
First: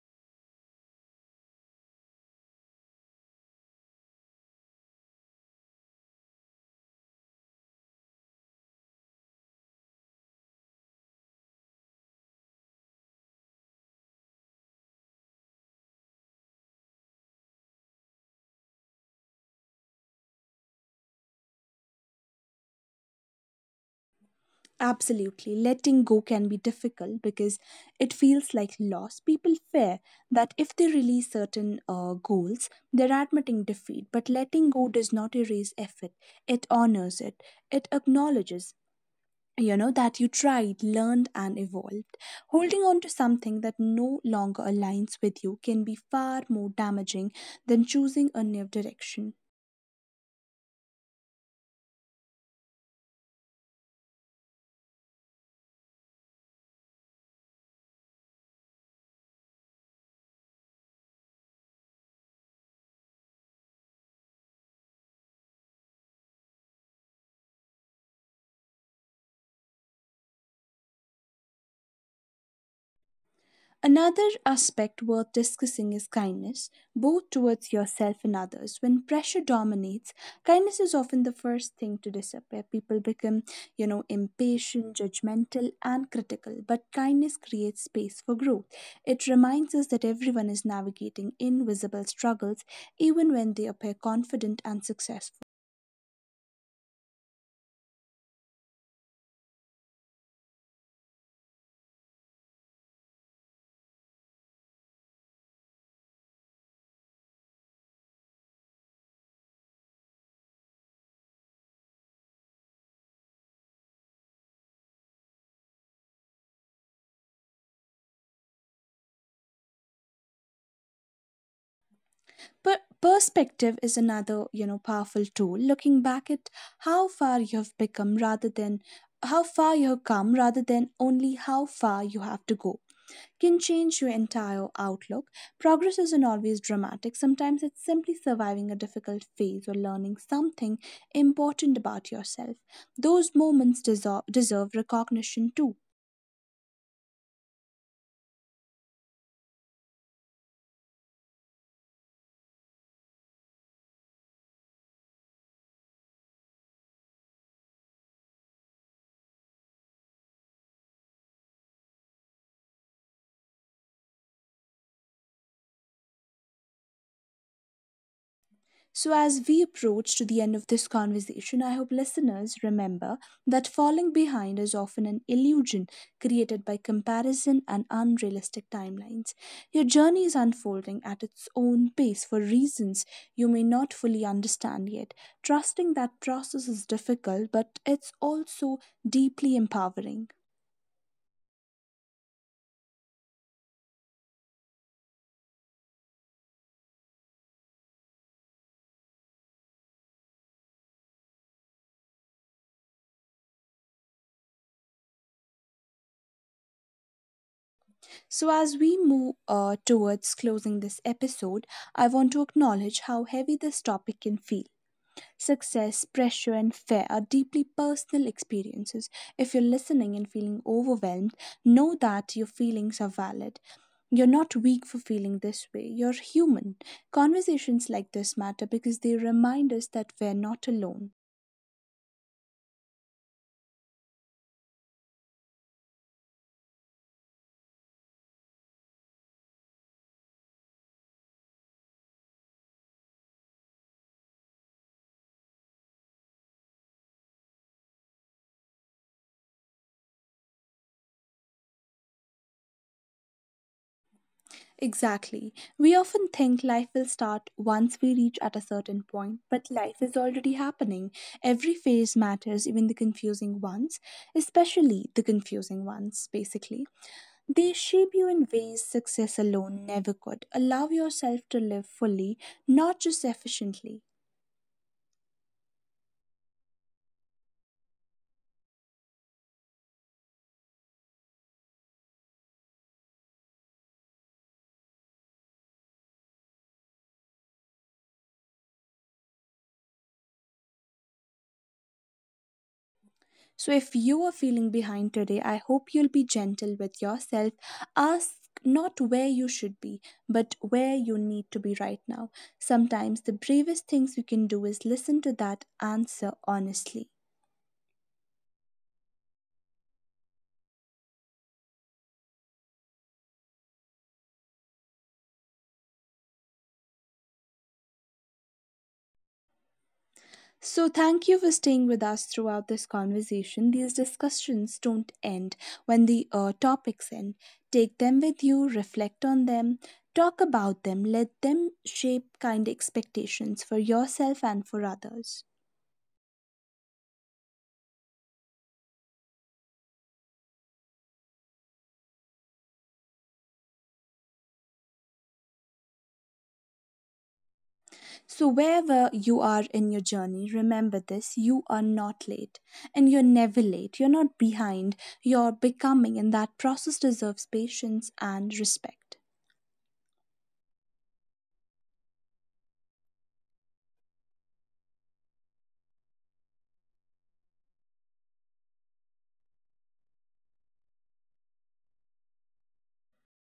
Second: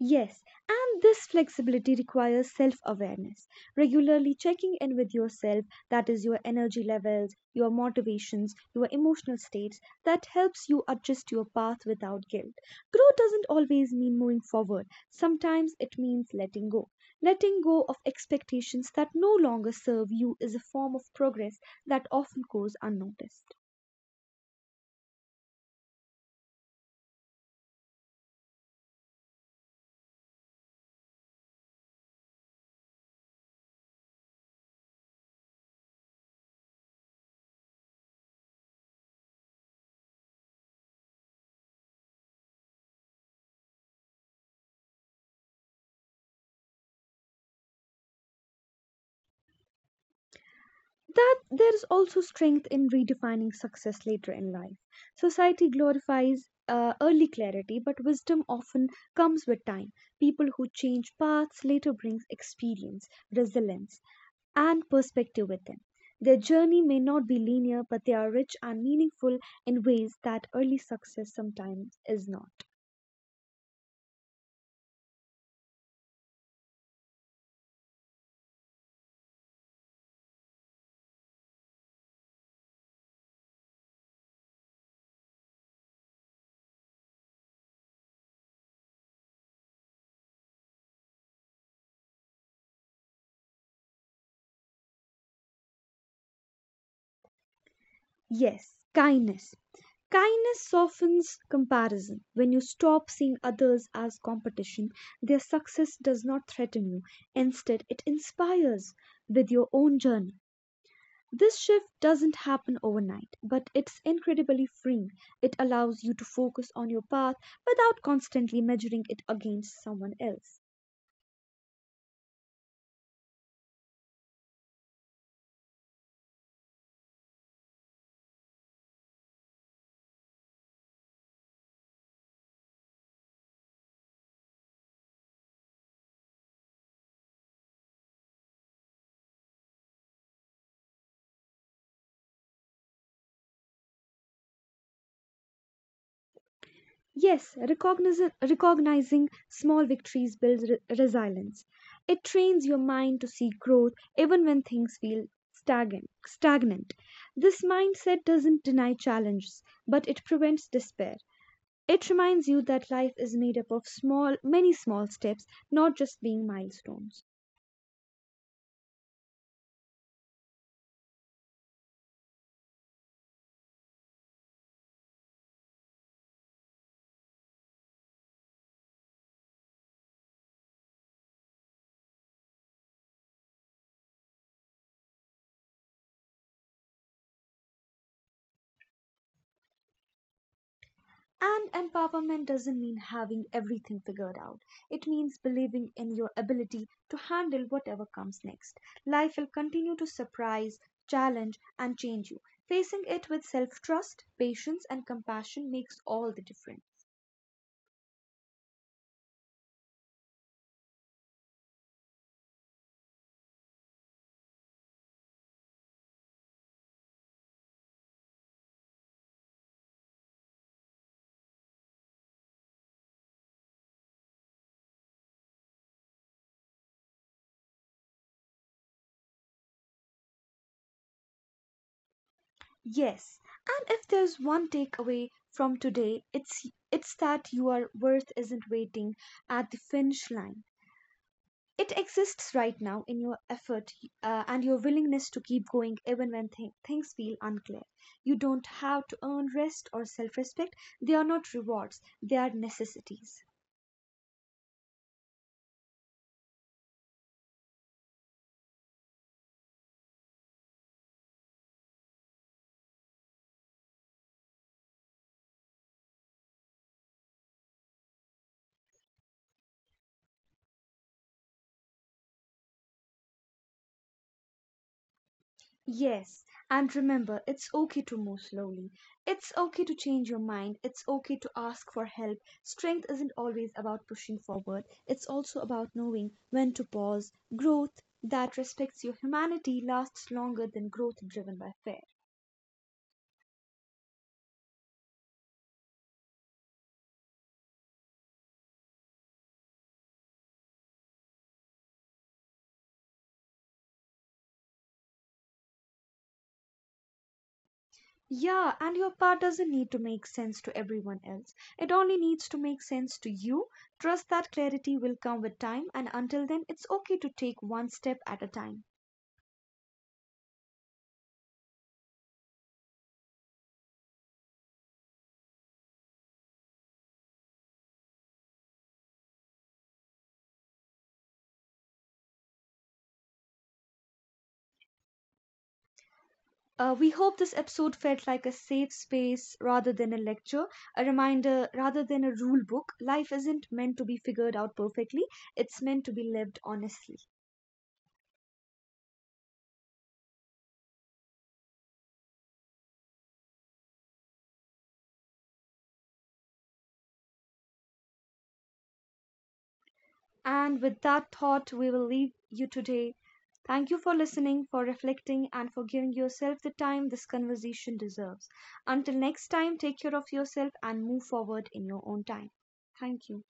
S2: Yes, and this flexibility requires self awareness, regularly checking in with yourself that is, your energy levels, your motivations, your emotional states that helps you adjust your path without guilt. Growth doesn't always mean moving forward, sometimes it means letting go. Letting go of expectations that no longer serve you is a form of progress that often goes unnoticed.
S1: Absolutely. Letting go can be difficult because it feels like loss. People fear that if they release certain uh, goals, they're admitting defeat. But letting go does not erase effort, it honors it, it acknowledges. You know, that you tried, learned, and evolved. Holding on to something that no longer aligns with you can be far more damaging than choosing a new direction.
S2: That there is also strength in redefining success later in life. Society glorifies uh, early clarity, but wisdom often comes with time. People who change paths later brings experience, resilience, and perspective with them. Their journey may not be linear, but they are rich and meaningful in ways that early success sometimes is not.
S1: Another aspect worth discussing is kindness, both towards yourself and others. When pressure dominates, kindness is often the first thing to disappear. People become, you know, impatient, judgmental, and critical. But kindness creates space for growth. It reminds us that everyone is navigating invisible struggles, even when they appear confident and successful.
S2: Yes, kindness. Kindness softens comparison. When you stop seeing others as competition, their success does not threaten you. Instead, it inspires with your own journey. This shift doesn't happen overnight, but it's incredibly freeing. It allows you to focus on your path without constantly measuring it against someone else.
S1: But perspective is another, you know, powerful tool. Looking back at how far you have become rather than how far you have come rather than only how far you have to go can change your entire outlook. Progress isn't always dramatic. Sometimes it's simply surviving a difficult phase or learning something important about yourself. Those moments deserve, deserve recognition too.
S2: Yes, recogniz- recognizing small victories builds re- resilience. It trains your mind to see growth even when things feel stagnant. stagnant. This mindset doesn't deny challenges, but it prevents despair. It reminds you that life is made up of small, many small steps, not just being milestones.
S1: So, as we approach to the end of this conversation, I hope listeners remember that falling behind is often an illusion created by comparison and unrealistic timelines. Your journey is unfolding at its own pace for reasons you may not fully understand yet. Trusting that process is difficult, but it's also deeply empowering.
S2: And empowerment doesn't mean having everything figured out. It means believing in your ability to handle whatever comes next. Life will continue to surprise, challenge, and change you. Facing it with self trust, patience, and compassion makes all the difference.
S1: So, as we move uh, towards closing this episode, I want to acknowledge how heavy this topic can feel. Success, pressure, and fear are deeply personal experiences. If you're listening and feeling overwhelmed, know that your feelings are valid. You're not weak for feeling this way. You're human. Conversations like this matter because they remind us that we're not alone.
S2: Yes, and if there's one takeaway from today, it's, it's that your worth isn't waiting at the finish line. It exists right now in your effort uh, and your willingness to keep going even when th- things feel unclear. You don't have to earn rest or self respect. They are not rewards, they are necessities.
S1: Exactly. We often think life will start once we reach at a certain point, but life is already happening. Every phase matters, even the confusing ones, especially the confusing ones, basically. They shape you in ways success alone never could. Allow yourself to live fully, not just efficiently.
S2: Yes, and remember, it's okay to move slowly. It's okay to change your mind. It's okay to ask for help. Strength isn't always about pushing forward, it's also about knowing when to pause. Growth that respects your humanity lasts longer than growth driven by fear.
S1: So, if you are feeling behind today, I hope you'll be gentle with yourself. Ask not where you should be, but where you need to be right now. Sometimes the bravest things you can do is listen to that answer honestly.
S2: Yeah, and your part doesn't need to make sense to everyone else. It only needs to make sense to you. Trust that clarity will come with time, and until then, it's okay to take one step at a time.
S1: So, thank you for staying with us throughout this conversation. These discussions don't end when the uh, topics end. Take them with you, reflect on them, talk about them, let them shape kind expectations for yourself and for others.
S2: Uh, we hope this episode felt like a safe space rather than a lecture, a reminder rather than a rule book. Life isn't meant to be figured out perfectly, it's meant to be lived honestly.
S1: So, wherever you are in your journey, remember this you are not late and you're never late. You're not behind, you're becoming, and that process deserves patience and respect.
S2: And with that thought, we will leave you today. Thank you for listening, for reflecting, and for giving yourself the time this conversation deserves. Until next time, take care of yourself and move forward in your own time. Thank you.